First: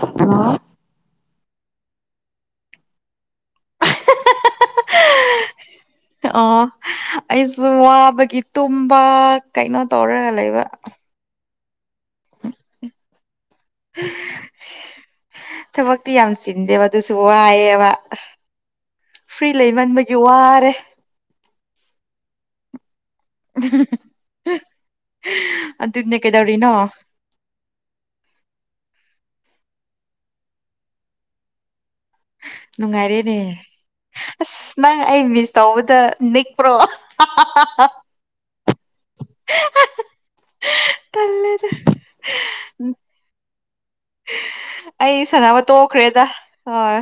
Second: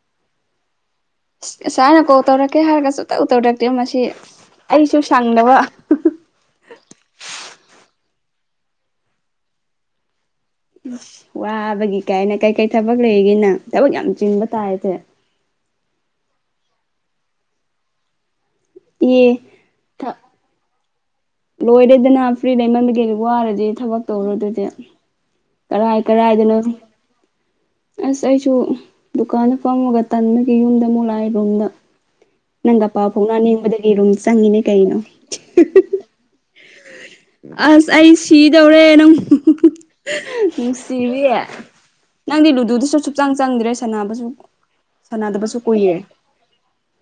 ꯑꯂꯣ ꯉꯁꯥꯏꯅ ꯀꯣꯜ ꯇꯧꯔꯛꯀꯦ ꯍꯥꯏꯔꯒꯁꯨꯇ ꯎ ꯇꯧꯔꯛꯇꯦ ꯃꯁꯤ ꯑꯩꯁꯨ ꯁꯪꯗꯕ ꯑꯣ ꯑꯩꯁꯨ ꯋꯥꯕꯒꯤ ꯇꯨꯝꯕ ꯀꯩꯅꯣ ꯇꯧꯔꯒ ꯂꯩꯕ ꯋꯥꯕꯒꯤ ꯀꯥꯏꯅ ꯀꯩ ꯀꯩ ꯊꯕꯛ ꯂꯩꯒꯦ ꯅꯪ ꯊꯕꯛ ꯌꯥꯝ ꯆꯤꯡꯕ ꯇꯥꯏꯁꯦ ꯊꯕꯛꯇꯤ ꯌꯥꯝ ꯆꯤꯟꯗꯦꯕ ꯑꯗꯨꯁꯨ ꯋꯥꯏꯑꯌꯦꯕ ꯑꯦ ꯐ꯭ꯔꯤ ꯂꯩꯃꯟꯕꯒꯤ ꯋꯥꯔꯦ ꯂꯣꯏꯔꯦꯗꯅ ꯍꯥ ꯐ꯭ꯔꯤ ꯂꯩꯃꯟꯒ ꯋꯥꯔꯗꯤ ꯊꯕꯛ ꯇꯧꯔ ꯑꯗꯨꯗꯤ ꯀꯔꯥꯏ ꯑꯗꯨꯅꯦ ꯀꯔꯥꯏꯗꯅꯣ ꯀꯩꯗꯧꯔꯤꯅꯣ ꯑꯁ ꯑꯩꯁꯨ ꯗꯨꯀꯥꯟꯗ ꯐꯝꯃꯒ ꯇꯟꯕꯒꯤ ꯌꯨꯝꯗ ꯑꯃꯨꯛ ꯂꯥꯛꯔꯣꯝꯗ ꯅꯪꯒ ꯄꯥꯎ ꯐꯥꯎꯅ ꯅꯨꯡꯉꯥꯏꯔꯦꯅꯦ ꯅꯤꯡꯕꯗꯒꯤ ꯔꯨꯝ ꯆꯪꯉꯤꯅꯦ ꯀꯩꯅꯣ ꯅꯤꯄ꯭ꯔꯣ ꯑꯁ ꯑꯩ ꯁꯤꯗꯧꯔꯦ ꯅꯪ ꯅꯨꯡꯁꯤꯔꯤꯌꯦ ꯇꯜꯂꯦꯗ ꯅꯪꯗꯤ ꯂꯨꯗꯨꯗꯨꯁꯨ ꯁꯛꯆꯥꯡ ꯆꯪꯗ꯭ꯔꯦ ꯁꯁꯨ ꯑꯩ ꯁꯥꯟꯅꯗꯕꯁꯨ ꯁꯥꯟꯅꯕ ꯀꯨꯏꯔꯦ ꯇꯣꯛꯈ꯭ꯔꯦꯗ ꯍꯣꯏ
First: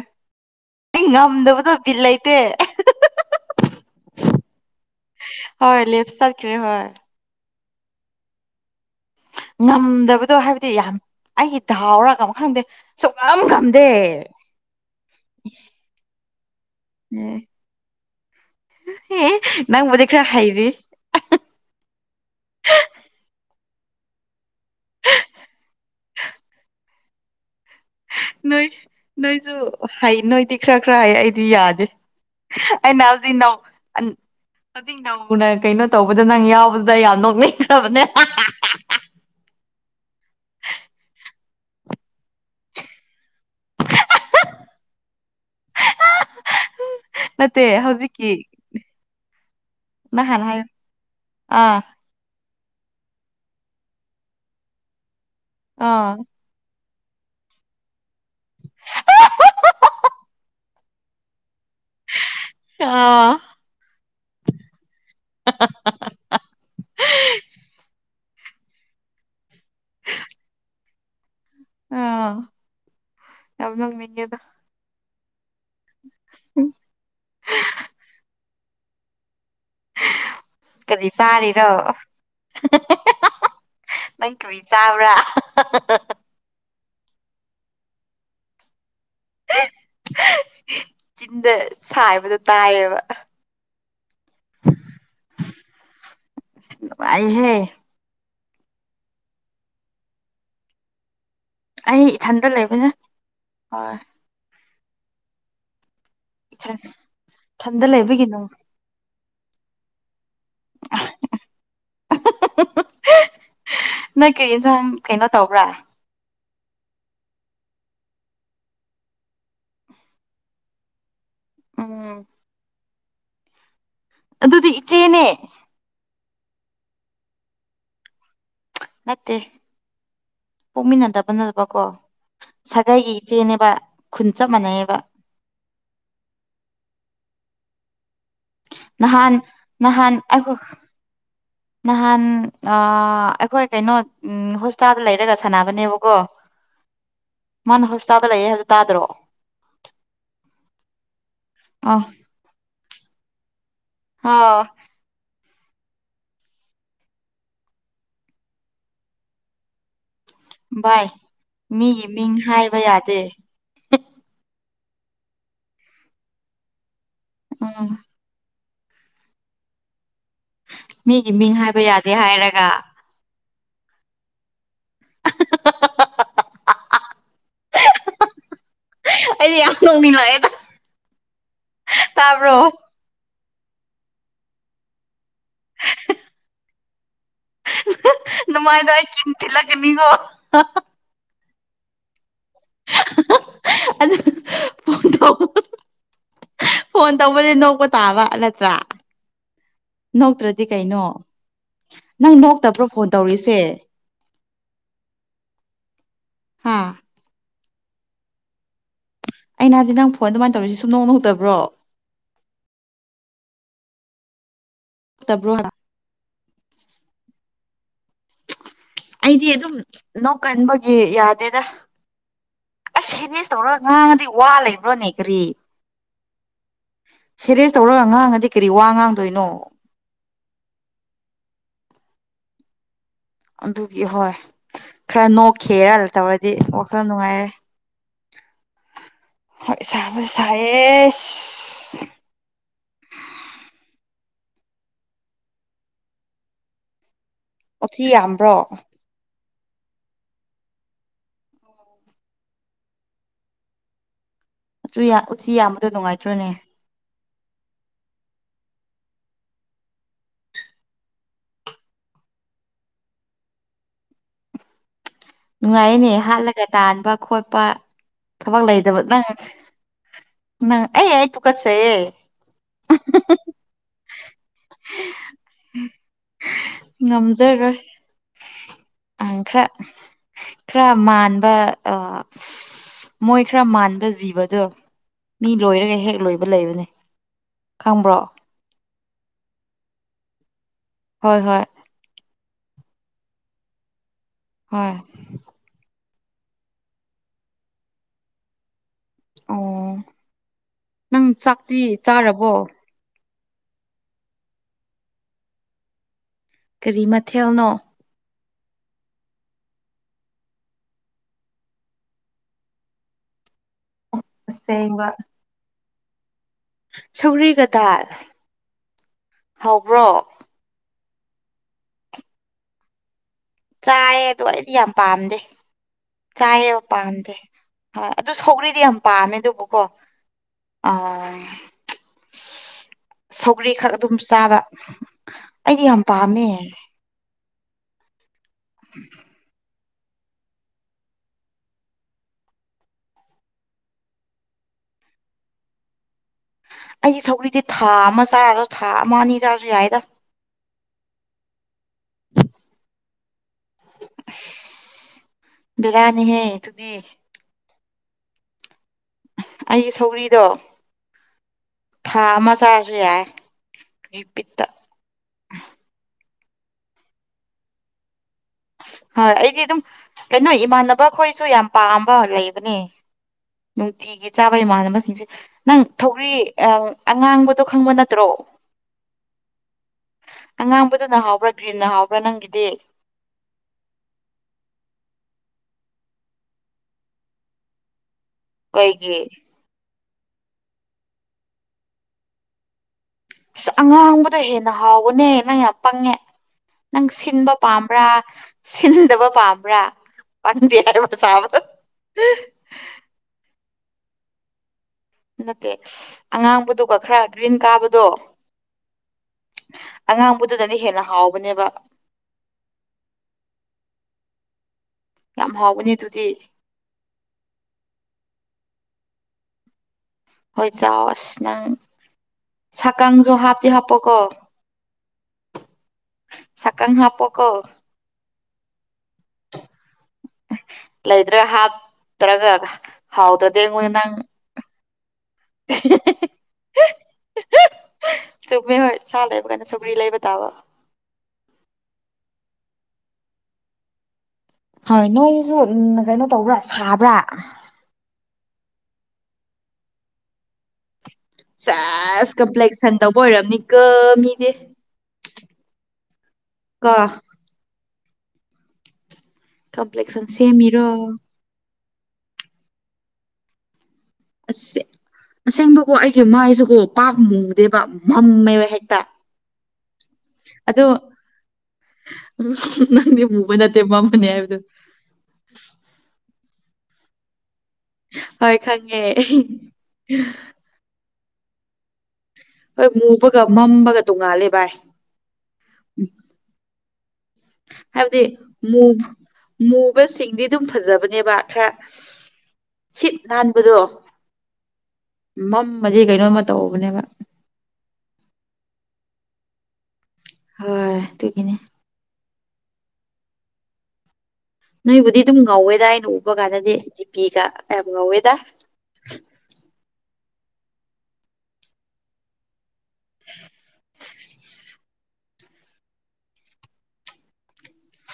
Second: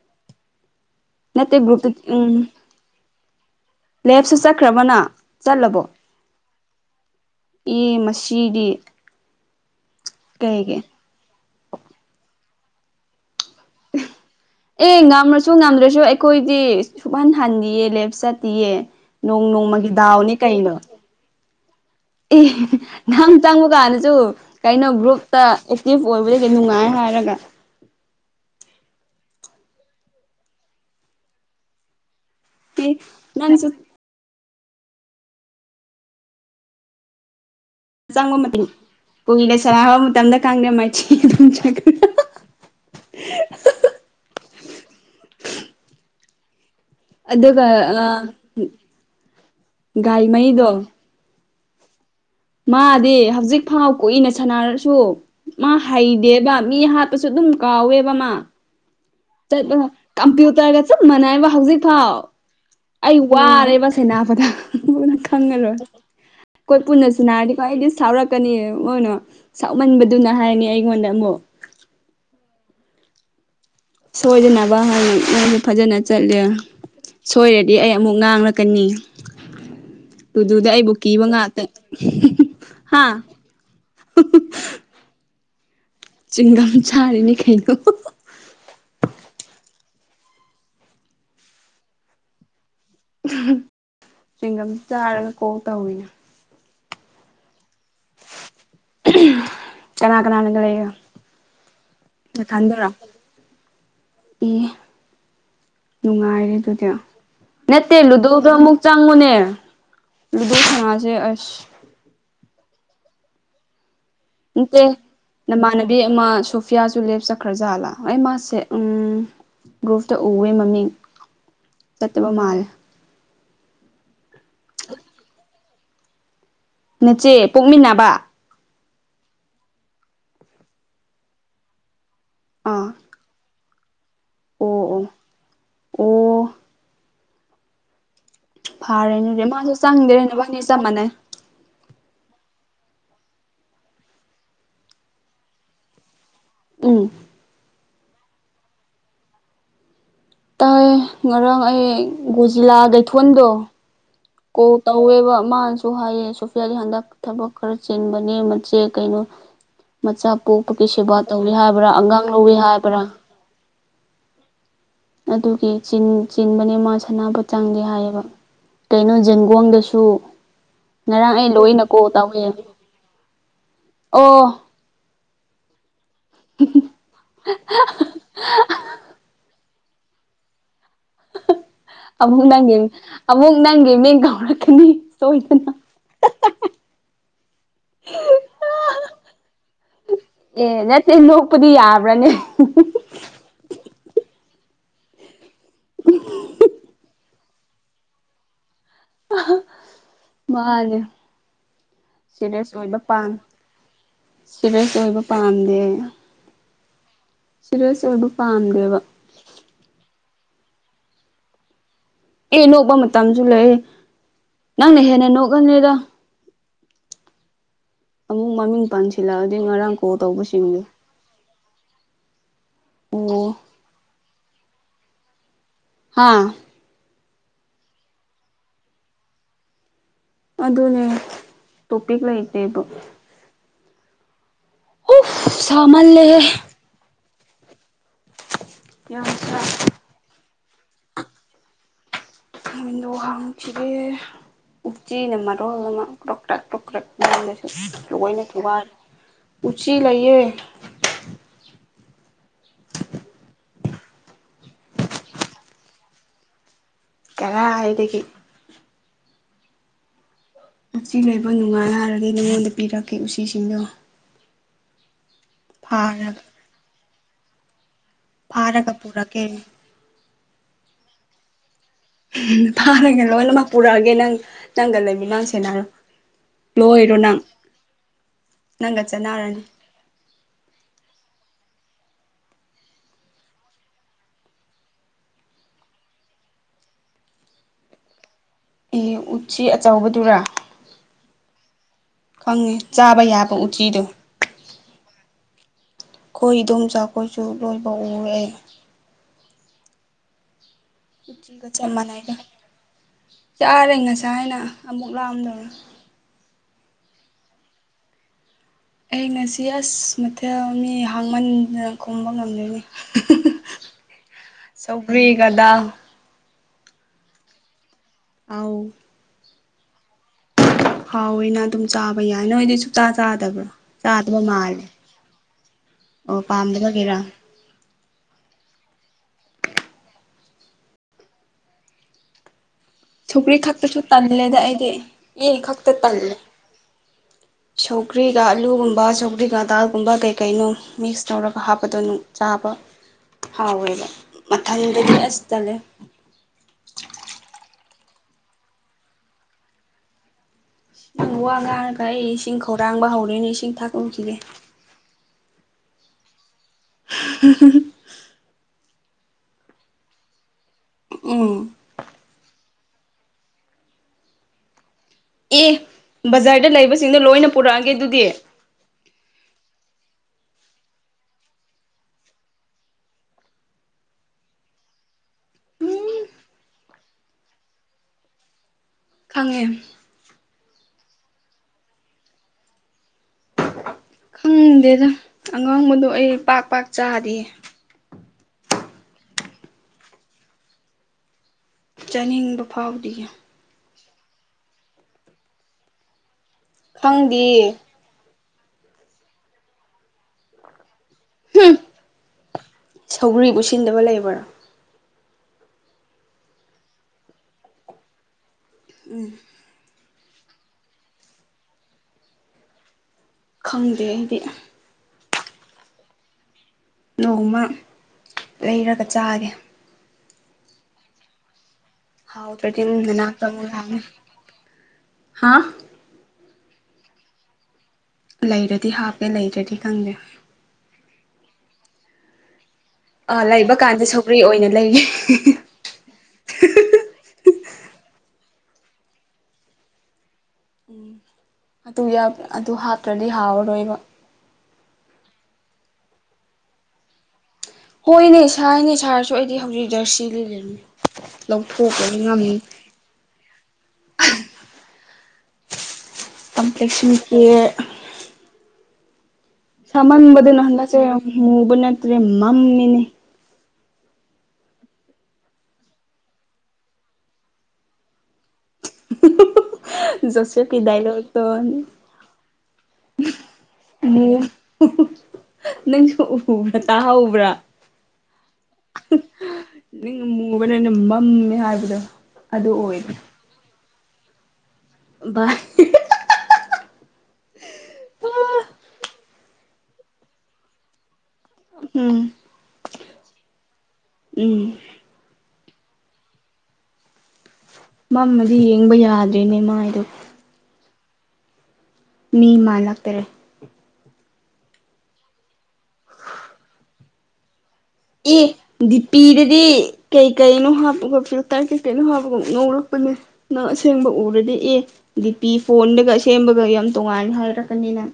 ꯑꯩ ꯉꯝꯗꯕꯗꯣ ꯅꯠꯇꯦ ꯭ꯔꯨꯞꯇ ꯕꯤꯠ ꯎꯝ ꯂꯩꯇꯦ ꯂꯦꯞ ꯆꯠꯈ꯭ꯔꯕꯅ ꯍꯣꯏ ꯆꯠꯂꯕꯣ ꯂꯦꯞ ꯆꯠꯈ꯭ꯔꯦ ꯍꯣꯏ ꯑꯦ ꯃꯁꯤꯗꯤ ꯉꯝꯗꯕꯗꯣ ꯍꯥꯏꯕꯗꯤ ꯀꯩꯒꯤ ꯌꯥꯝ ꯑꯩꯒꯤ ꯗꯥꯎꯔꯒ ꯑꯃꯛ ꯈꯪꯗꯦ ꯁ ꯑꯦ ꯉꯝꯃꯁꯨ ꯉꯝꯗ꯭ꯔꯁꯨ ꯑꯩꯈꯣꯏ ꯗꯤ ꯁꯨꯍꯟ ꯍꯟꯗꯤꯌꯦ ꯂꯦꯞ ꯆꯠꯇꯌꯦ ꯑꯦ ꯅꯣꯡ ꯅꯣꯡꯃꯒꯤ ꯅꯪꯕꯨꯗꯤ ꯈꯔ ꯗꯥꯎꯅꯤ ꯍꯩꯔꯤ ꯀꯩꯅꯣ [inaudible] ꯑꯦ ꯅꯪ ꯆꯪꯕ ꯀꯥꯟꯗꯁꯨ ꯀꯩꯅꯣ ꯒ꯭ꯔꯨꯞꯇ ꯑꯦꯛꯇꯤꯚ ꯑꯣꯏꯕꯗ ꯅꯨꯡꯉꯥꯏ ꯍꯥꯏꯔꯒ ꯅꯣꯏ ꯅꯣꯏꯁꯨ ꯍꯥꯏ ꯅꯣꯏꯗꯤ ꯈꯔ ꯈꯔ ꯍꯥꯏ ꯑꯩꯗꯤ ꯌꯥꯗꯦ ꯑꯦ ꯑꯩꯅꯗꯤ ꯏ ꯅꯎ ꯅꯪꯁꯨ ꯍꯧꯖꯤꯛ ꯅꯧꯅ ꯀꯩꯅꯣ ꯇꯧꯕꯗ ꯅꯪ ꯌꯥꯎꯕꯗꯨꯗ ꯌꯥꯝ ꯅꯣꯛꯃꯤ ꯆꯪꯕ ꯃꯇꯝ ꯀꯨꯏꯗ ꯁꯔꯕ ꯃꯇꯝꯗ ꯀꯥꯡꯅ ꯃꯤꯝ [inaudible] ꯅꯠꯇꯦ ꯍꯧꯖꯤꯛꯀꯤ ꯒꯥꯔꯤ ꯅꯍꯥꯟ ꯍꯥꯏ ꯃꯩꯗꯣ ꯑꯥ ꯃꯥꯗꯤ ꯍꯧꯖꯤꯛ ꯐꯥꯎ ꯀꯨꯏꯅ ꯁꯥꯟꯅꯔꯁꯨ ꯃꯥ ꯑꯥ ꯍꯩꯗꯦꯕ ꯃꯤ ꯍꯥ ꯀꯁꯨ ꯑꯗꯨꯝ ꯀꯥꯎꯋꯦꯕ ꯃꯥ ꯆꯠꯄ ꯀꯝꯄ꯭ꯌꯨꯇꯔꯒ ꯆꯞ ꯃꯅꯥꯏꯕ ꯍꯧꯖꯤꯛ ꯐꯥꯎ ꯑꯩ ꯑꯥ ꯋꯥꯔꯦꯕ ꯁꯦꯅꯥꯕꯗ ꯃꯣꯏꯅ ꯈꯪꯉꯔꯣꯏ ꯑꯩꯣꯏ ꯄꯨꯟꯅꯁꯨ ꯅꯥꯔꯗꯤꯀꯣ ꯑꯩ ꯂꯤꯥꯎꯔꯛ ꯀꯅꯤ ꯃꯣꯏꯅ ꯁꯥꯎꯃꯟꯕꯗꯨꯅ ꯍꯥꯏꯔꯅꯤ ꯑꯩꯉꯣꯟꯗ ꯑꯃꯨꯛ ꯑꯥ ꯌꯥꯝ ꯅꯣꯛꯅꯤꯡꯉꯦꯗ ꯁꯣꯏꯗꯅꯕ ꯍꯥꯏꯅ ꯑꯩꯁꯨ ꯐꯖꯅ ꯆꯠꯂꯦ ꯁꯣꯏꯔꯗꯤ ꯑꯩ ꯑꯃꯨꯛ ꯉꯥꯡꯅ ꯀꯅꯤ ꯇꯗꯨꯗ ꯑꯩꯕꯨ ꯀꯔꯤ ꯀꯕ ꯉꯥꯇ ꯆꯥꯔꯤꯔꯣ ꯍꯥꯥ ꯅꯪ ꯀꯆꯥꯥꯎ꯭ꯔꯥ ꯆꯤꯡꯒꯝ ꯁꯥꯔꯤꯅꯤ ꯀꯩꯅꯩꯅꯣ ꯆꯤꯟꯗ ꯁꯥꯏꯕꯗ ꯇꯥꯏꯌꯦꯕ ꯆꯤꯡꯒꯝ ꯆꯥꯔꯒ ꯀꯣꯛ ꯇꯧꯋꯤꯅꯦ ꯏꯍꯦ ꯆꯅꯥ ꯀꯅꯥꯅ ꯑꯩ ꯀꯦ ꯏꯊꯟꯇ ꯂꯩꯕꯅ ꯈꯟꯗꯔꯣ ꯍꯣꯏ ꯑꯦ ꯅꯨꯡꯉꯥꯏꯔꯦ ꯏꯊꯟ ꯑꯗꯨꯗꯤ ꯏꯊꯟꯗ ꯅꯠꯇꯦ ꯂꯩꯕꯒꯤ ꯅꯨꯡ ꯂꯨꯗꯣꯗꯣ ꯑꯃꯨꯛ ꯆꯪꯉꯨꯅꯦ ꯂꯗꯁ ꯃꯥꯁꯦ ꯑꯁ ꯅꯣꯏ ꯀꯔꯤ ꯏꯠꯇꯦ ꯏꯟꯁꯥꯡ ꯀꯩꯅꯣ ꯇꯧꯕ꯭ꯔꯥ ꯅꯃꯥꯟꯅꯕꯤ ꯑꯃ ꯁ ꯐꯤꯌꯥꯁꯨ ꯂꯦꯞꯆꯠꯈ꯭ꯔ ꯖꯥꯠꯂꯥ ꯑꯩ ꯃꯥꯁꯦ ꯎ ꯒ꯭ꯔꯨꯞꯇ ꯎꯋꯦ ꯃꯃꯤꯡ ꯎꯝ ꯆꯠꯇꯕ ꯃꯥꯜ ꯑꯗꯨꯗꯤ ꯏꯆꯦꯅꯦ ꯅꯆꯦ ꯄꯣꯛꯃꯤꯟꯅꯕ ꯅꯠꯇꯦ ꯄꯣꯛꯃꯤꯟꯅꯗꯕ ꯅꯅꯕꯀꯣ ꯑꯥ ꯁꯥꯒꯩꯒꯤ ꯏꯆꯦꯅꯦꯕ ꯈꯨꯟ ꯆꯞ ꯑꯣ ꯃꯥꯟꯅꯩꯕ ꯑꯣ ꯑꯣ ꯐꯥꯔꯦꯅꯦ ꯅꯍꯥꯟ ꯑꯗꯨꯗꯤ ꯃꯥꯁꯨ ꯅꯍꯥꯟ ꯆꯪꯗ꯭ꯔꯦ ꯅꯕꯥꯅꯤ ꯆꯞ ꯃꯥꯟꯅꯩ ꯅꯍꯥꯟ ꯑ ꯑꯩꯈꯣꯏ ꯀꯩꯅꯣ ꯎ ꯍꯣꯁꯄꯤꯇꯥꯜꯗ ꯂꯩꯔꯒ ꯁꯥꯟꯅꯕꯅꯦꯕꯀꯣ ꯇꯨꯡ ꯇꯥꯗ ꯂꯩꯛꯑꯦ ꯍꯧꯖꯤꯛ ꯇꯥꯗ꯭ꯔꯣ ꯇꯥꯏ ꯉꯔꯥꯡ ꯑꯩ ꯑꯥ ꯒꯣꯖꯤꯂꯥꯗꯩꯊꯣꯟꯗꯣ ꯀꯣ ꯑꯥ ꯀꯧꯕ ꯃꯥꯅꯁꯨ ꯍꯥꯏꯌꯦ ꯁꯣꯐꯤꯌꯥꯗꯤ ꯍꯟꯗꯛ ꯊꯕꯛ ꯈꯔ ꯆꯤꯟꯕꯅꯦ ꯃꯦ ꯀꯩꯅꯣ ꯃꯆꯥ ꯄꯣꯛꯄꯒꯤ ꯚꯥꯏ ꯁꯦꯕꯥ ꯇꯧꯋꯤ ꯍꯥꯏꯕ꯭ꯔꯥ ꯃꯤꯒꯤ ꯑꯉꯥꯡ ꯃꯤꯡ ꯂꯧꯏꯤ ꯍꯥꯏꯕ ꯍꯥꯏꯕ꯭ꯔꯥ ꯌꯥꯗꯦ ꯑꯗꯨꯒꯤ ꯆꯤꯟꯕꯅꯦ ꯃꯥ ꯁꯅꯥꯕꯨ ꯆꯪꯗꯦ ꯎꯝ ꯍꯥꯏꯌꯦꯕ ꯀꯩꯅꯣ ꯖꯦꯟꯒꯣꯡꯗꯁꯨ ꯃꯤꯒꯤ ꯉꯔꯥꯡ ꯑꯩ ꯃꯤꯡ ꯍꯥꯏꯕ ꯂꯣꯏꯅ ꯀꯣꯜ ꯌꯥꯗꯦ ꯇꯧꯋꯦ ꯍꯥꯏꯔꯒ ꯑꯣ ꯑ ꯌꯥꯝ ꯇꯅꯤꯂꯗ ꯑꯃꯨꯛ ꯅꯪꯒꯦ ꯑꯃꯨꯛ ꯅꯪꯒꯤꯦ ꯃꯤ ꯀꯥꯎꯔꯛꯀꯅꯤ ꯁ ꯏꯗꯅ ꯅꯨꯡꯃꯥꯏꯗ ꯑꯩ ꯆꯤꯟ ꯊꯤꯜꯂꯒꯅꯤꯀꯣ ꯄꯄꯗꯤ ꯌꯥꯕ꯭ꯔꯅꯤ ꯑ ꯐ ꯇ ꯐꯣꯟ ꯇ ꯗꯤ ꯅꯣꯛꯄ ꯇꯥꯕ ꯅꯠꯇ꯭ꯔꯥ ꯅꯣꯛꯇ꯭ꯔꯗꯤ ꯃꯥꯅꯦ ꯀꯩꯅꯣ ꯅꯪ ꯅꯣꯛꯇꯕ꯭ꯔꯣ ꯐꯣꯟ ꯇꯧꯔꯤꯁꯦ ꯁꯤꯦꯔꯤꯌꯁ ꯑꯣꯏꯕ ꯄꯥꯝꯗꯦ ꯍꯥꯥ ꯁꯤꯔꯁ ꯑꯣꯏꯕꯨ ꯄꯥꯝ ꯑ ꯅꯍ ꯍꯥꯏꯖꯤꯗꯤ ꯅꯪ ꯐꯣꯟ ꯑꯗꯨꯃꯥꯏꯅ ꯇꯧꯔꯤꯁꯤ ꯁꯨꯝ ꯅꯣꯡꯃ ꯍꯧꯨꯛꯇꯕ꯭ꯔꯣ ꯑꯦ ꯅꯣꯛꯄ ꯃꯇꯝꯁꯨ ꯂꯩ ꯅꯪꯅ ꯍꯦꯟꯅ ꯇꯕ꯭ꯔꯣ ꯍꯥꯏꯕ? ꯅꯣꯛꯒꯅꯤꯗ ꯑꯃꯨꯛ ꯃꯃꯤꯡ ꯑꯩꯗꯤ ꯄꯥꯟꯁꯤꯜꯂꯛꯑꯗꯤ ꯑꯗꯨꯝ ꯉꯔꯥꯡ ꯀꯣ ꯇꯧꯕꯁꯤꯡꯗꯨ ꯅꯣꯛꯀꯟꯕꯒꯤ ꯌꯥꯗꯦꯗ ꯑꯁ ꯍꯅꯦꯁ ꯇꯧꯔꯒ ꯉꯥꯡꯉꯗꯤ ꯋꯥ ꯂꯩꯕ꯭ꯔꯣꯅꯦ ꯀꯔꯤ ꯍꯥꯥ ꯁꯦꯔꯦꯁ ꯇꯧꯔꯒ ꯉꯥꯡꯉꯗꯤ ꯀꯔꯤ ꯋꯥ ꯉꯥꯡꯗꯣꯏꯅꯣ ꯑꯗꯨ ꯑꯗꯨꯅꯦ ꯇꯣꯄꯤꯛ ꯂ ꯂꯩꯇꯦ ꯏꯕ ꯑꯗꯨꯒꯤ ꯍꯣꯏ ꯈꯔ ꯎꯐ ꯅꯣꯛꯈꯤꯦꯔꯅ ꯁꯥꯃꯜꯂꯦꯍꯦ ꯇꯧꯔꯗꯤ ꯋꯥꯈꯜ ꯅꯨꯡꯉꯥꯏꯔꯦ ꯌꯥ ꯁꯥ ꯁꯦ ꯅꯣꯏꯗꯣ ꯍꯥꯡꯈꯤꯒꯦ ꯎꯆꯤꯅ ꯃꯔꯣꯜ ꯑꯃ ꯀ꯭ꯔꯣꯛ ꯀ꯭ꯔꯛ ꯀ꯭ꯔꯣꯛ ꯀ꯭ꯔꯛ ꯃꯁꯨ ꯑꯣꯊꯤ ꯂꯒꯥꯏꯅ ꯌꯥꯝꯕ꯭ꯔꯣ ꯊꯕ ꯎ ꯎꯆ ꯂꯌꯦ ꯎꯆꯤ ꯌꯥꯝꯕꯗꯣ ꯅꯨꯡꯉꯥꯏꯇ꯭ꯔꯣꯅꯦ ꯀꯦꯔ ꯍꯥꯏꯥꯏꯗꯤꯗꯒꯤ ꯉ ꯂꯩꯕ ꯅꯨꯡꯉꯥꯏꯅꯔꯒꯗꯤ ꯅꯉꯣꯟꯗ ꯄꯤꯔꯛꯀꯦ ꯎꯆꯤꯁꯤꯡꯗꯣ ꯅꯨꯡꯉꯥꯏꯅꯦ ꯐꯥꯔꯒ ꯍꯥꯠꯂꯒ ꯇꯥꯟꯕ ꯈꯣꯠꯄ ꯊꯕꯛ ꯐꯥꯔꯒ ꯂꯩꯗꯕ ꯄꯨꯔꯛꯀꯦ ꯅꯪ ꯑꯩ ꯌꯥ ꯇꯨ ꯀ ꯐꯥꯔꯒ ꯂꯣꯏꯅꯃꯛ ꯄꯨꯔꯛꯑꯒꯦ ꯅꯪ ꯅꯪꯒ ꯂꯩꯃꯤꯟꯅꯁꯦꯅꯔꯣ ꯉꯝꯖꯔꯣꯏ ꯅꯪꯒ ꯆꯅꯔꯥꯏꯅꯤ ꯈꯔ ꯈꯔ ꯃꯥꯟꯕ ꯑ ꯃꯣꯏ ꯈꯔ ꯃꯥꯟꯕ ꯖꯤꯕꯗꯣ ꯃꯤ ꯂꯣꯏꯔꯒ ꯍꯦꯛ ꯂꯣꯏꯕ ꯂꯩꯕꯅꯤ ꯈꯪꯕ꯭ꯔꯣ ꯑꯦ ꯎꯆ ꯎꯆꯤ ꯑꯆꯕꯗꯨꯔ ꯍꯣꯏ ꯍꯣꯏ ꯈꯪꯉꯦ ꯆꯥꯕ ꯌꯥꯕ ꯎꯆ ꯎꯆꯤꯗꯣ ꯍꯣꯏ ꯈꯣꯏ ꯏꯗꯣꯝ ꯆꯥꯛꯈꯣꯏꯁꯨ ꯂꯣꯏꯕ ꯎꯔꯦ ꯑꯣ ꯅꯪ ꯎꯆꯤꯒ ꯆꯥꯛꯇꯤ ꯆꯞ ꯃꯥꯟꯅꯩꯗ ꯆꯥꯔꯕꯣ ꯆꯥꯔꯦ ꯉꯁꯥꯏ ꯍꯥꯏꯅ ꯑꯃꯨꯛ ꯂꯥꯛꯑꯝꯗꯧꯅ ꯀꯔꯤ ꯃꯊꯦꯜꯅꯣ ꯑꯩ ꯉꯁꯤ ꯑꯁ ꯃꯊꯦꯜ ꯃꯤ ꯍꯥꯡꯃꯟ ꯈꯣꯕ ꯉꯝꯗꯣꯏꯅꯤ ꯁꯧꯒꯔꯤꯒꯗꯥ ꯁꯧꯔꯤꯒꯗ ꯑꯥꯎ ꯍꯕ꯭ꯔꯣ ꯍꯥꯎꯋꯦꯅ ꯑꯗꯨꯝ ꯆꯥꯕ ꯌꯥꯏ ꯅꯣꯏꯗꯤꯩꯁꯨ ꯆꯥꯏ ꯑꯗꯨꯣ ꯑꯩꯗꯤ ꯌꯥꯝ ꯄꯥꯝꯗꯦ ꯑꯣ ꯆꯥꯏ ꯄꯥꯝꯗꯕꯒꯤꯔꯥ ꯄꯥꯝꯗꯦ ꯍꯣꯏ ꯑꯗꯨ ꯁꯧꯒ꯭ꯔꯤꯗꯤ ꯌꯥꯝ ꯄꯥꯝꯃꯦ ꯑꯗꯨꯕꯨꯀꯣ ꯑ [unintelligible] ꯁꯧꯒ꯭ꯔꯤ ꯈꯛ ꯈꯛꯇꯁꯨ ꯑꯗꯨꯝ ꯆꯥꯕ ꯇꯜꯂꯦꯗ ꯑꯩꯗꯤ ꯌꯦꯟ ꯑꯩꯗꯤ ꯌꯥꯝ ꯄꯥꯝꯃꯦ ꯁꯧꯀꯔꯤ ꯀ ꯑꯜꯂꯨꯒꯨꯝꯕꯥ ꯁꯧꯀꯔꯤ ꯀ ꯇ ꯒꯨꯝꯕ ꯀꯩꯀꯩꯅꯣ ꯃꯤꯛꯁ ꯇꯧꯔꯒ ꯍꯥꯞꯄꯗꯣ ꯅꯨꯡ ꯆꯥꯕ ꯍꯥꯎꯋꯦꯕ ꯃꯊꯟꯗꯗꯤ ꯑꯁ ꯇꯂꯦ ꯑꯩꯒꯤ ꯁꯧ꯭ꯔꯤꯗꯤ ꯊꯥ ꯑꯃ ꯆꯥꯔꯁꯨ ꯊꯥ ꯑꯃ ꯑꯅꯤ ꯆꯥꯔꯁꯨ ꯌꯥꯏꯗ ꯅꯪ ꯋꯥ ꯉꯥꯡꯔꯒ ꯑꯩ ꯏꯁꯤꯡ ꯈꯧꯔꯥꯡꯕ ꯍꯧꯔꯦꯅꯦ ꯏꯁꯤꯡ ꯊꯥꯛꯂꯈꯤꯒꯦ ꯕꯤꯔꯌꯥꯅꯤ ꯍꯦ ꯇꯨꯗꯤ ꯑꯩꯒꯤ ꯁꯧꯔꯤꯗꯣ ꯎꯝ ꯊꯥ ꯑꯃ ꯆꯥꯏ ꯀꯄꯤꯠꯇ ꯑꯦ ꯕꯖꯥꯔꯗ ꯂꯩꯕꯁꯤꯡꯅ ꯂꯣꯏꯅ ꯄꯨꯔꯛꯑꯒꯦ ꯑꯗꯨꯗꯤ ꯍꯣꯏ ꯑꯩꯗꯤ ꯑꯗꯨꯝ ꯀꯩꯅꯣ ꯏꯃꯥꯟꯅꯕ ꯈꯣꯏꯁꯨ ꯌꯥꯝ ꯄꯥꯝꯕ ꯂꯩꯕꯅꯦ ꯅꯨꯡꯇꯤꯒꯤ ꯆꯥꯕ ꯏꯃꯥꯟꯅꯕꯁꯤꯡꯁꯦ ꯅꯪ ꯊꯧꯔꯤ ꯑꯉꯥꯡꯕꯗꯣ ꯈꯪꯕ ꯅꯠꯇ꯭ꯔꯣ [unintelligible] ꯈꯪꯉꯦ ꯑꯉꯥꯡꯕꯗꯨꯅ ꯍꯥꯎꯕ꯭ꯔꯥ ꯒ꯭ꯔꯤꯟꯟꯅ ꯍꯥꯎꯕ꯭ꯔꯥ ꯅꯪꯒꯤꯗꯤ ꯈꯪꯗꯦꯗ ꯑꯉꯥꯡꯕꯗꯣ ꯑꯩ ꯄꯥꯛ ꯄꯥꯛ ꯆꯥꯗꯤꯌꯦ ꯀꯩꯒꯤ ꯆꯥꯅꯤꯡꯕ ꯐꯥꯎꯗꯤ ꯑꯉꯥꯡꯕꯗꯣ ꯍꯦꯟꯅ ꯍꯥꯎꯕꯅꯦ ꯅꯪ ꯌꯥꯝ ꯄꯪꯉꯦ ꯅꯪ ꯁꯤꯟꯕ ꯈꯪꯗꯤꯌꯦ ꯄꯥꯝꯕ꯭ꯔꯥ ꯁꯤꯟꯗꯕ ꯄꯥꯝꯕ꯭ꯔꯥ ꯄꯪꯗꯦ ꯍꯥꯏꯕꯗ ꯆꯥꯕꯗꯣ ꯍꯨꯝ ꯆꯤꯟꯗꯕ ꯂ ꯂꯩꯕꯣ ꯅꯠꯇꯦ ꯑꯉꯥꯡꯕꯗꯨꯒ ꯈꯔ ꯒ꯭ꯔꯤꯟ ꯀꯥꯕꯗꯣ ꯎꯝ ꯑꯉꯥꯡꯕꯨꯗꯨꯅꯅꯦ ꯍꯦꯟꯅ ꯍꯥꯎꯕꯅꯦꯕ ꯈꯪꯗꯦ ꯑꯩꯗꯤ ꯌꯥꯝ ꯍꯥꯎꯕꯅꯤ ꯑꯗꯨꯗꯤ ꯅꯣꯡꯃ ꯂꯩꯔꯒ ꯆꯥꯒꯦ ꯍꯣꯏ ꯆꯥꯎ ꯑꯁ ꯅꯪ ꯍꯥꯎꯇꯔ꯭ꯗꯤ ꯅꯪꯒꯤ ꯁꯛꯀꯪꯁꯨ ꯅꯥꯛꯇ ꯑꯃꯨꯛ ꯍꯥꯞꯇꯤ ꯂꯥꯛꯀꯅꯤ ꯍꯥꯞꯄꯣꯀꯣ ꯍꯥ ꯁꯀꯪ ꯍꯥꯥ ꯄꯣꯀꯣ ꯂꯩꯔꯗꯤ ꯍꯥꯞꯄꯦ ꯂꯩꯗ꯭ꯔꯗꯤ ꯈꯪꯗꯦ ꯂꯩꯗ꯭ꯔꯒ ꯍꯥꯞꯇ꯭ꯔꯒ ꯑꯥ ꯍꯥꯎꯗꯗꯔ꯭ꯤ ꯂꯩꯕ ꯉꯣꯏ ꯀꯥꯟꯗ ꯅꯪ ꯁꯧꯒ꯭ꯔꯤ ꯑꯣꯏꯅ ꯂꯩꯒꯦ ꯆꯨꯝꯃꯦ ꯍꯣꯏ ꯁꯥ ꯂꯩꯕ ꯀꯥꯏꯅ ꯁꯧꯒꯔ꯭ꯤ ꯂꯩꯕ ꯇꯥꯕ ꯑꯗꯨ ꯌꯥꯎ ꯑꯗꯨ ꯍꯥꯞꯇ꯭ꯔꯗꯤ ꯍꯥꯥꯎꯔꯔꯣꯏꯕ ꯍꯣꯏ ꯅꯣꯏꯁꯨ ꯎ ꯀꯩꯅꯣ ꯇꯧꯕ꯭ꯔꯥ ꯁꯥꯕ꯭ꯔ ꯍꯣꯏꯅꯦ ꯁꯥꯥꯏꯅꯦ ꯁꯥꯔꯁꯨ ꯑꯩꯗꯤ ꯍꯧꯖꯤꯛ ꯖꯔꯁꯤ ꯂꯤꯠꯂꯤꯅꯤ ꯂꯧꯊꯣꯛꯄꯗꯤ ꯁꯦꯁ ꯉꯝꯃꯤ ꯀꯝꯄ꯭ꯂꯦꯛꯁꯟ ꯇꯧꯕ ꯑꯣꯏꯔꯝꯅꯤꯀꯣ ꯃꯤꯗꯤ ꯀꯣ [unintelligible] ꯀꯝꯄ꯭ꯂꯦꯛꯁꯟ ꯁꯥꯃꯟꯕꯗꯨꯅ ꯍꯟꯗꯛꯁꯦ ꯁꯦꯝꯃꯤꯔꯣ ꯃꯨꯕ ꯅꯠꯇ꯭ꯔꯦ ꯃꯝꯃꯦꯅꯦ ꯑꯁꯦ ꯑꯁꯦꯡꯕꯀꯣ ꯑꯩꯒꯤ ꯃꯥꯏꯁꯨꯀꯣ ꯄꯥꯛ ꯃꯨꯗꯦꯕ ꯃꯝꯃꯦꯕ ꯍꯦꯛꯇ ꯖꯣꯁꯦꯞꯀꯤ ꯑꯗꯣ ꯗꯥꯥꯏꯂꯣꯛꯇꯣ ꯅꯪꯗꯤ ꯃꯨꯕ ꯅꯠꯇꯦ ꯃꯨ ꯃꯝꯕꯅꯦ ꯍꯥꯌꯕꯗꯨ ꯅꯪꯁꯨ ꯎꯕ꯭ꯔ ꯍꯣꯏ ꯈꯪꯉꯦ ꯅꯪ ꯃꯨꯕꯅ ꯅꯪ ꯃꯝꯃꯦ ꯍꯥꯏꯕꯗꯣ ꯑꯗꯨ ꯍꯣꯏ ꯑꯣꯏꯔꯦ ꯃꯨꯕꯒ ꯃꯝꯕꯒ ꯇꯣꯡꯉꯥꯜꯂꯦ ꯚꯥꯏ ꯎꯝ [inaudible] ꯍꯥꯏꯕꯗꯤ ꯃꯨ ꯃꯨꯕꯁꯤꯡꯗꯤ ꯑꯗꯨꯝ ꯐꯖꯕꯅꯦꯕ ꯈꯔ ꯎꯝ ꯁꯤꯠ ꯅꯥꯟꯕꯗꯣ ꯎꯝ ꯃꯗꯤ ꯀꯩꯅꯣꯝꯃ ꯇꯧꯕꯅꯦꯕ ꯃꯝꯃꯗꯤ ꯌꯦꯡꯕ ꯌꯥꯗ꯭ꯔꯦꯅꯦ ꯃꯥꯏꯗꯣ ꯍꯣꯢ ꯇꯨꯒꯤꯅꯤ ꯃꯤ ꯃꯥꯜꯂꯛꯇꯔꯦ ꯅꯣꯏꯕꯨꯗꯤ ꯑꯗꯨꯝ ꯉꯧꯋꯦꯗ ꯑꯩꯅ ꯎꯕ ꯀꯥꯟꯗꯗꯤ ꯗꯤꯄꯤꯒ ꯌꯥꯝ ꯉꯧꯋꯦꯗ ꯑꯦ ꯗꯤ ꯄꯤꯗꯗꯤ ꯀꯩ ꯀꯩꯅꯣ ꯍꯥꯞꯄꯒ ꯐ꯭ꯂꯤꯇꯔ ꯀꯩꯀꯩꯅꯣ ꯍꯥꯞꯄꯒ ꯅꯧꯔꯛꯄꯅꯦ ꯅꯪ ꯑꯁꯦꯡꯕ ꯎꯔꯗꯤ ꯑꯦ ꯗꯤ ꯄꯤ ꯐꯣꯟꯗꯒ ꯁꯦꯝꯕꯒ ꯌꯥꯝ ꯇꯣꯡꯉꯥꯟꯅ ꯍꯥꯏꯔꯛꯀꯅꯤ ꯅꯪ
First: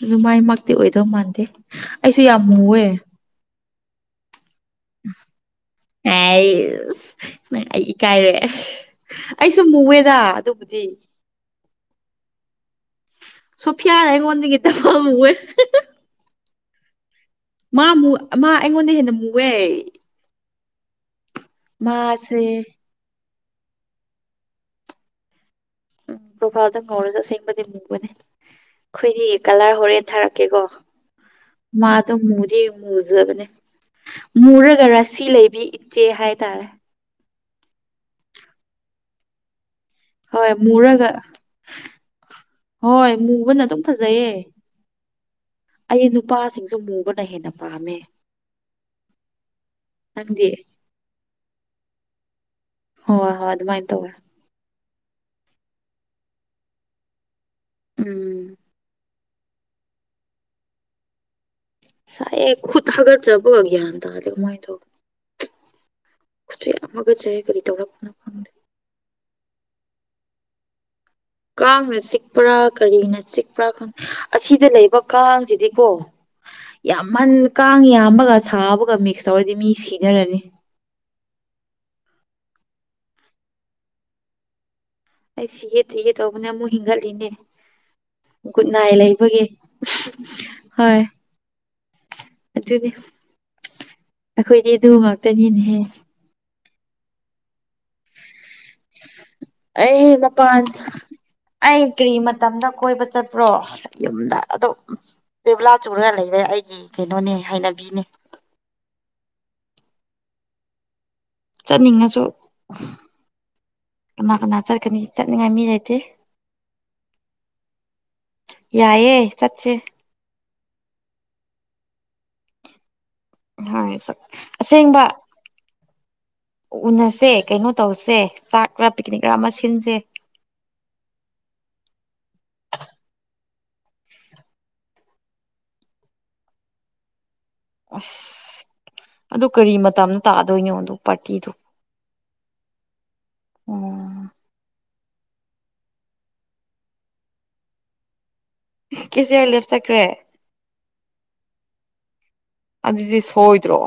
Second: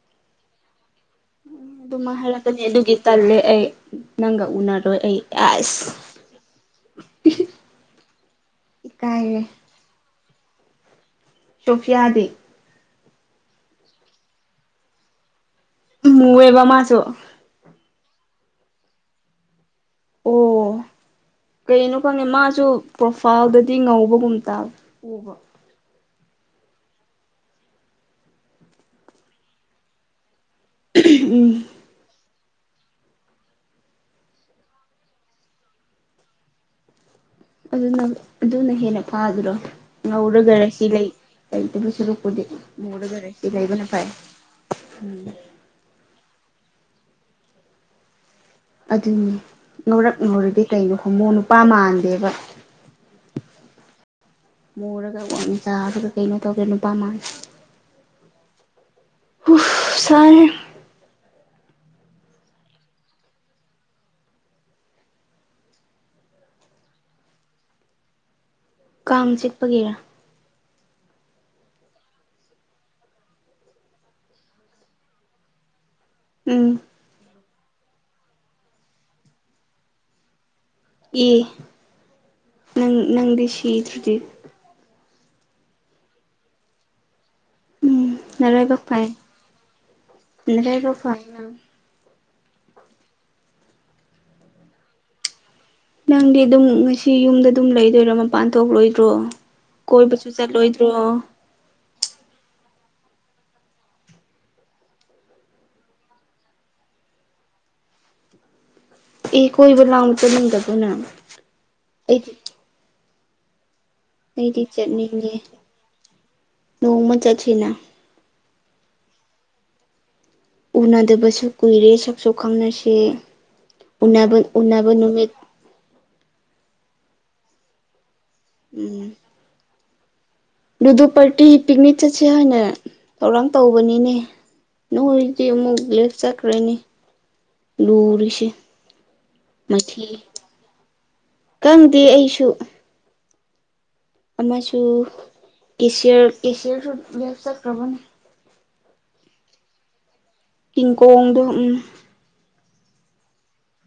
ꯑꯗꯨ ꯃꯥꯏꯃꯛꯇꯤ ꯑꯣꯏꯗꯧ ꯃꯥꯟꯗꯦ ꯑꯗꯨꯃꯥꯏ ꯑꯩꯁꯨ ꯌꯥꯝ ꯍꯥꯏꯔꯛꯀꯅꯤ ꯃꯨꯋꯦ ꯑꯗꯨꯒꯤ ꯇꯜꯂꯦ ꯑꯩ ꯅꯪꯒ ꯎꯅꯔꯣꯏ ꯑꯩ ꯑꯁ ꯑ [unintelligible] ꯀꯥꯏꯔꯦ ꯏꯀꯥꯏꯔꯦ ꯑꯩꯁꯨ ꯃꯨꯋꯦꯗ ꯑꯗꯨꯕꯨꯗꯤ ꯁꯣꯐꯤꯌꯥꯗꯤ ꯁꯣꯐꯤꯌꯥꯅ ꯑꯩꯉꯣꯟꯗꯒꯤ ꯗꯝꯃꯥ ꯃꯨꯋꯦ [unintelligible] ꯃꯨꯋꯦꯕ ꯃꯥꯁꯨ ꯃꯥ ꯃꯨ ꯃꯥ ꯑꯩꯉꯣꯟꯗ ꯍꯦꯟꯅ ꯃꯨꯋꯦ ꯑꯣ ꯀꯩꯅꯣ ꯈꯪꯗꯦ ꯃꯥꯁꯦ ꯃꯥꯁꯨ ꯄ꯭ꯔꯣꯐꯥꯜꯗꯗꯤ ꯉꯧꯕꯒꯨꯝꯇ ꯇꯥꯕ ꯎꯕ ꯎꯝ ꯄ꯭ꯔꯣꯐꯥꯏꯜꯗ ꯉꯧꯔꯁꯨ ꯑꯁꯦꯡꯕꯗꯤ ꯃꯨꯕꯅꯤ ꯑꯩꯈꯣꯏꯗꯤ ꯀꯂꯔ ꯍꯣꯔꯦꯟ ꯊꯥꯔꯛꯄ ꯀꯦꯀꯣ ꯃꯥꯗꯣ ꯃꯨꯗꯤ ꯃꯨꯖꯕꯅꯦ ꯃꯨꯔꯒ ꯔꯥꯁꯤ ꯂꯩꯕꯤ ꯏꯆꯦ ꯍꯥꯏꯇꯥꯔꯦ ꯑꯗꯨꯅ ꯑꯗꯨꯅ ꯍꯦꯟꯅ ꯐꯥꯗꯔꯣ ꯍꯣꯏ ꯉꯧꯔꯒꯔ ꯔꯁꯤ ꯂꯩ ꯃꯨꯔꯒ ꯂꯩꯇꯕꯨ ꯁꯔꯨꯛꯄꯨꯗꯤ ꯍꯣꯏ ꯉꯧꯔꯒꯔꯁꯤ ꯃꯨꯕꯅ ꯑꯗꯨꯝ ꯂꯩꯕꯅ ꯐꯩ ꯐꯖꯩꯌꯦ ꯑꯩ ꯅꯨꯄꯥꯁꯤꯡꯁꯨ ꯃꯨꯕꯅ ꯍꯦꯟꯅ ꯄꯥꯝꯃꯦ ꯑꯗꯨꯅꯤ ꯉꯧꯔꯛ ꯅꯪꯗꯤ ꯉꯧꯔꯗꯤ ꯀꯩꯅꯣ ꯍꯣꯃꯣ ꯅꯨꯄꯥ ꯃꯥꯟꯗꯦꯕ ꯍꯣꯏ ꯍꯣꯏ ꯍꯣꯏ ꯑꯗꯨꯃꯥꯏꯅ ꯇꯧꯋꯦ ꯃꯨꯔꯒ ꯋꯥꯛꯡꯆꯥꯎꯔꯒ ꯀꯩꯅꯣ ꯇꯧꯒꯦ ꯅꯨꯄꯥ ꯃꯥꯟ ꯎꯝ ꯍꯨ ꯁꯥꯢꯌꯦ ꯁꯥꯏꯌꯦ ꯈꯨꯠ ꯍꯒꯆꯕꯒ ꯒ꯭ꯌꯥꯥꯟ ꯇꯗꯤ ꯀꯃꯥꯏꯗꯣ ꯈꯨꯠꯁꯨ ꯌꯥꯝ ꯍꯒꯠꯆꯩꯌꯦ ꯀꯃꯥꯢꯇꯧꯕ ꯀꯥꯡ ꯆꯤꯛꯄꯒꯤꯔꯥ ꯀꯥꯡꯅ ꯆꯤꯛꯄ꯭ꯔꯥ ꯀꯔꯤꯅ ꯆꯤꯛꯄ꯭ꯔꯥ ꯈꯪꯗꯦ ꯑꯁꯤꯗ ꯂꯩꯕ ꯀꯥꯡꯁꯤꯗꯤꯀꯣ ꯎꯝ ꯌꯥꯝꯃꯟ ꯀꯥꯡ ꯌꯥꯝꯕꯒ ꯁꯥꯕꯒ ꯃꯤꯛꯁ ꯇꯧꯔꯗꯤ ꯃꯤ ꯁꯤꯟꯅꯔꯅꯤ ꯑꯦ ꯅꯪ ꯅꯪꯗꯤ ꯁꯤꯗ꯭ꯔꯗꯤ ꯑꯩ ꯁꯤꯒꯦ ꯇꯒꯦ ꯇꯧꯕꯅꯦ ꯑꯃꯨꯛ ꯍꯦꯟꯒꯠꯂꯤꯅꯦ ꯎꯝ ꯒꯨꯠ ꯅꯔꯥꯏꯕꯛ ꯅꯥꯏ ꯐꯩ ꯂꯩꯕꯒꯤ ꯅꯔꯥꯏꯕꯛ ꯍꯣꯏ ꯐꯩ ꯅꯪ ꯑꯗꯨꯗꯤ ꯑꯩꯈꯣꯏꯗꯤ ꯑꯗꯨ ꯉꯥꯛꯇꯅꯤꯅꯦꯍꯦ ꯅꯪꯗꯤ ꯑꯗꯨꯝ ꯉꯁꯤ ꯌꯨꯝꯗ ꯑꯗꯨꯝ ꯂꯩꯗꯣꯏꯔ ꯃꯄꯥꯟ ꯊꯣꯛꯂꯣꯏꯗ꯭ꯔꯣ ꯑꯩ ꯀꯣꯏꯕꯁꯨ ꯃꯄꯥꯟ ꯆꯠꯂꯣꯏꯗ꯭ꯔꯣ ꯑꯩ ꯀ꯭ꯔꯤ ꯃꯇꯝꯗ ꯀꯣꯏꯕ ꯆꯠꯄ꯭ꯔꯣ ꯌꯨꯝꯗ ꯑꯗꯨꯝ ꯦꯕꯂꯥ ꯆꯨꯔꯒ ꯂꯩꯔꯦ ꯑꯩꯒꯤ ꯀꯩꯅꯣꯅꯦ ꯍꯥꯏꯅꯒꯦ ꯅ [unintelligible] ꯀꯣꯏ ꯂꯃꯇ ꯅꯗ ꯄꯨ ꯅꯡ ꯆꯠꯅꯤꯡꯉꯁꯨ ꯃꯥꯀ ꯑꯩꯗꯤ ꯅꯅꯥꯆꯔ ꯀꯅꯤ ꯏ ꯆꯠꯅꯤꯡꯉꯦ ꯆꯠꯅꯤꯉꯃꯤ ꯂꯩꯇꯦ ꯅꯣꯡꯃ ꯆꯠꯁꯤꯅ ꯌꯥꯏꯑꯦ ꯆꯠꯁꯦ ꯎꯅꯗꯕꯁꯨ ꯀꯨꯏꯔꯦ ꯁꯛ ꯁꯣꯛ ꯈꯪꯅꯁꯦ ꯍꯣꯏ ꯎꯕꯨ ꯑꯁꯦꯡꯕ ꯅꯨꯃꯤꯠ ꯎꯅꯁꯦ ꯀꯩꯅꯣ ꯇꯧꯁꯦ ꯆꯥꯛ ꯈꯔ ꯄꯤꯛꯅꯤꯛ ꯈꯔ ꯑꯃ ꯁꯤꯟꯁꯦ ꯗꯨ ꯄꯥꯔꯇꯤ ꯄꯤꯛꯅꯤꯛ ꯆꯠꯁꯦ ꯍꯥꯏꯅ ꯊꯧꯔꯥꯡ ꯇꯧꯕꯅꯤꯅꯦ ꯅꯣꯡꯔꯤꯗꯤ ꯑꯃ ꯃꯨꯛ ꯂꯩꯦ ꯆꯀꯔꯤꯅꯤ ꯂꯨꯔꯤꯁꯤ ꯑꯁ ꯑꯗꯨ ꯀꯔꯤ ꯃꯇꯝꯗ ꯇꯥꯗꯣꯏꯅꯣ ꯑꯗꯨ ꯄꯥꯔꯇꯤꯗꯨ ꯈꯪꯗꯦ ꯑꯩꯁꯨ ꯑꯣ ꯑꯃꯁꯨ ꯀꯁꯤ ꯀꯁꯤꯌꯁꯨꯁ꯭ꯔꯅꯦ ꯆꯠꯈꯔ꯭ꯕꯅꯤ ꯀꯦ ꯁꯤꯌꯥꯔ ꯂꯦꯞ ꯆꯈ꯭ꯔꯦ ꯇꯪꯀꯣꯡꯗ ꯎꯝ ꯑꯗꯨꯗꯤꯁ ꯍꯣꯏꯗ꯭ꯔꯣ